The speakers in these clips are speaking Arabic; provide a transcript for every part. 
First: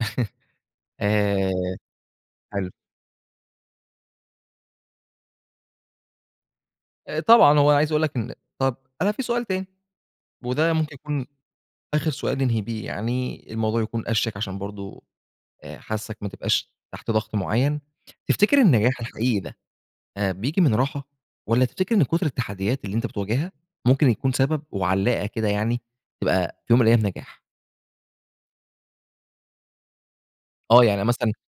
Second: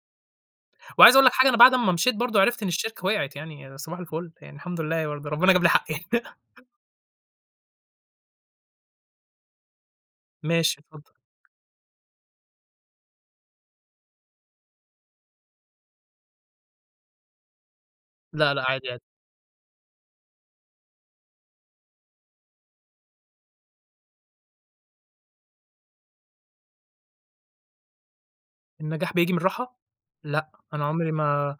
وعايز اقول لك حاجة أنا بعد آآ، أمّا مشيت برضه عرفت إن حلو. الشركة وقعت يعني، صباح الفل يعني، الحمد لله ورب ربنا جاب لي حقّي. أآ، طبعًا هو أنا عايز اقول لك إن طب، أنا في سؤال تاني، وده ماشي، ممكن اتفض يكون آخر سؤال ننهي بيه يعني، الموضوع يكون أشيك عشان برضه آآ، حاسّك ما تبقاش تحت ضغط معيّن. لأ، تفتكر لأ عادي، النجاح عادي. الحقيقي ده، آآ، بييجي من راحة؟ والّا تفتكر إن كُتر التحديات اللي أنت بتواجهها ممكن يكون سبب وعلّاقة كده يعني، تبقى في يوم من الأيام نجاح؟ النجاح بييجي من الراحة؟ لأ، آه، أنا يعني عُمري مثلًا ما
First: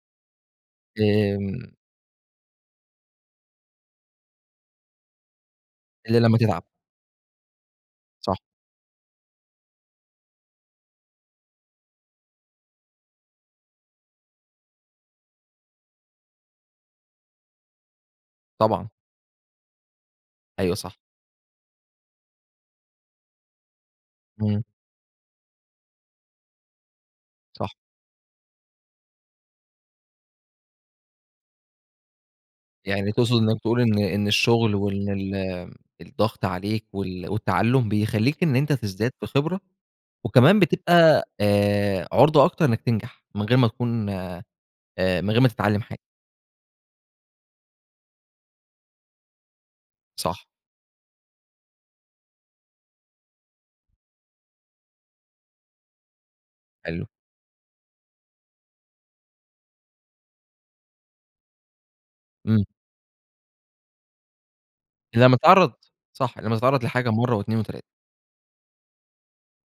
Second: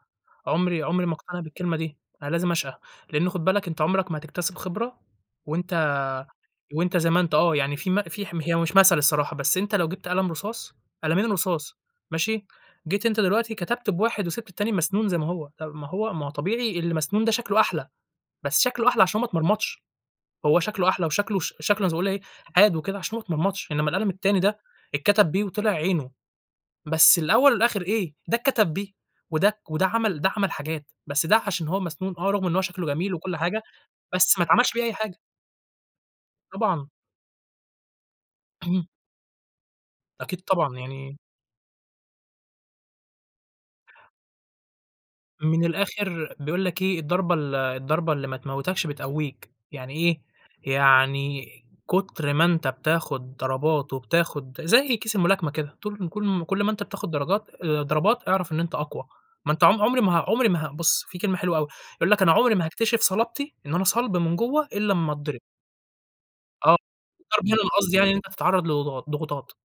عُمري عُمري ما اقتنع آمم. بالكلمة دي. أنا لازم اشقى، لإن خُد بالك أنت عُمرك ما هتكتسب خبرة وأنت إلّا لمّا تتعب. وأنت زي ما أنت. آه، يعني في م في صح. حم هي مش مثل الصراحة بس أنت لو جبت قلم رصاص، قلمين رصاص ماشي؟ جيت أنت دلوقتي كتبت بواحد وسيبت التاني مسنون زي ما هو، ما هو ما هو طبيعي اللي مسنون ده شكله أحلى، بس شكله طبعًا. أحلى عشان ما اتمرمطش. هو أيوه، شكله صح. أحلى وشكله ش شكله زي ما اقول إيه، حاد وكده عشان ما اتمرمطش. إنّما القلم التاني ده إمم. اتكتب بيه وطلع عينه بس الأول صح. والآخر إيه، ده اتكتب بيه ودك وده عمل ده عمل حاجات بس ده عشان هو مسنون آه، رغم إن هو شكله يعني جميل وكل تقصد إنّك حاجة، تقول إن إن بس ما اتعملش الشغل بيه أي وإن حاجة. ال آمم، الضغط عليك طبعًا. وال والتعلم، بيخلّيك إن أنت تزداد في خبرة أكيد وكمان طبعًا، يعني بتبقى آآ، عُرضة أكتر إنّك تنجح، من غير ما تكون آآ، من غير ما من تتعلم حاجة؟ الآخر بيقول لك إيه، الضربة ال الضربة اللي ما تموتكش بتقويك. يعني إيه؟ صح. يعني كُتر ما أنت بتاخد ضربات وبتاخد زي كيس الملاكمة كده طول كل م كل ما أنت حلو. بتاخد درجات آآ، ضربات أعرف إن أنت أقوى. ما أنت عم عُمري ما ه عُمري ما ه بُص، في كلمة حلوة أوي يقول لك: "أنا عُمري ما إمم. هاكتشف صلابتي، إن أنا صلب من جوّا إلّا أمّا إلّا ما اتضرب." تتعرّض صح، إلّا ما آه، تتعرّض لحاجة مرّة الضرب واتنين هنا أنا وتلاتة. قصدي يعني إن أنت تتعرّض لض ضغ ضغوطات.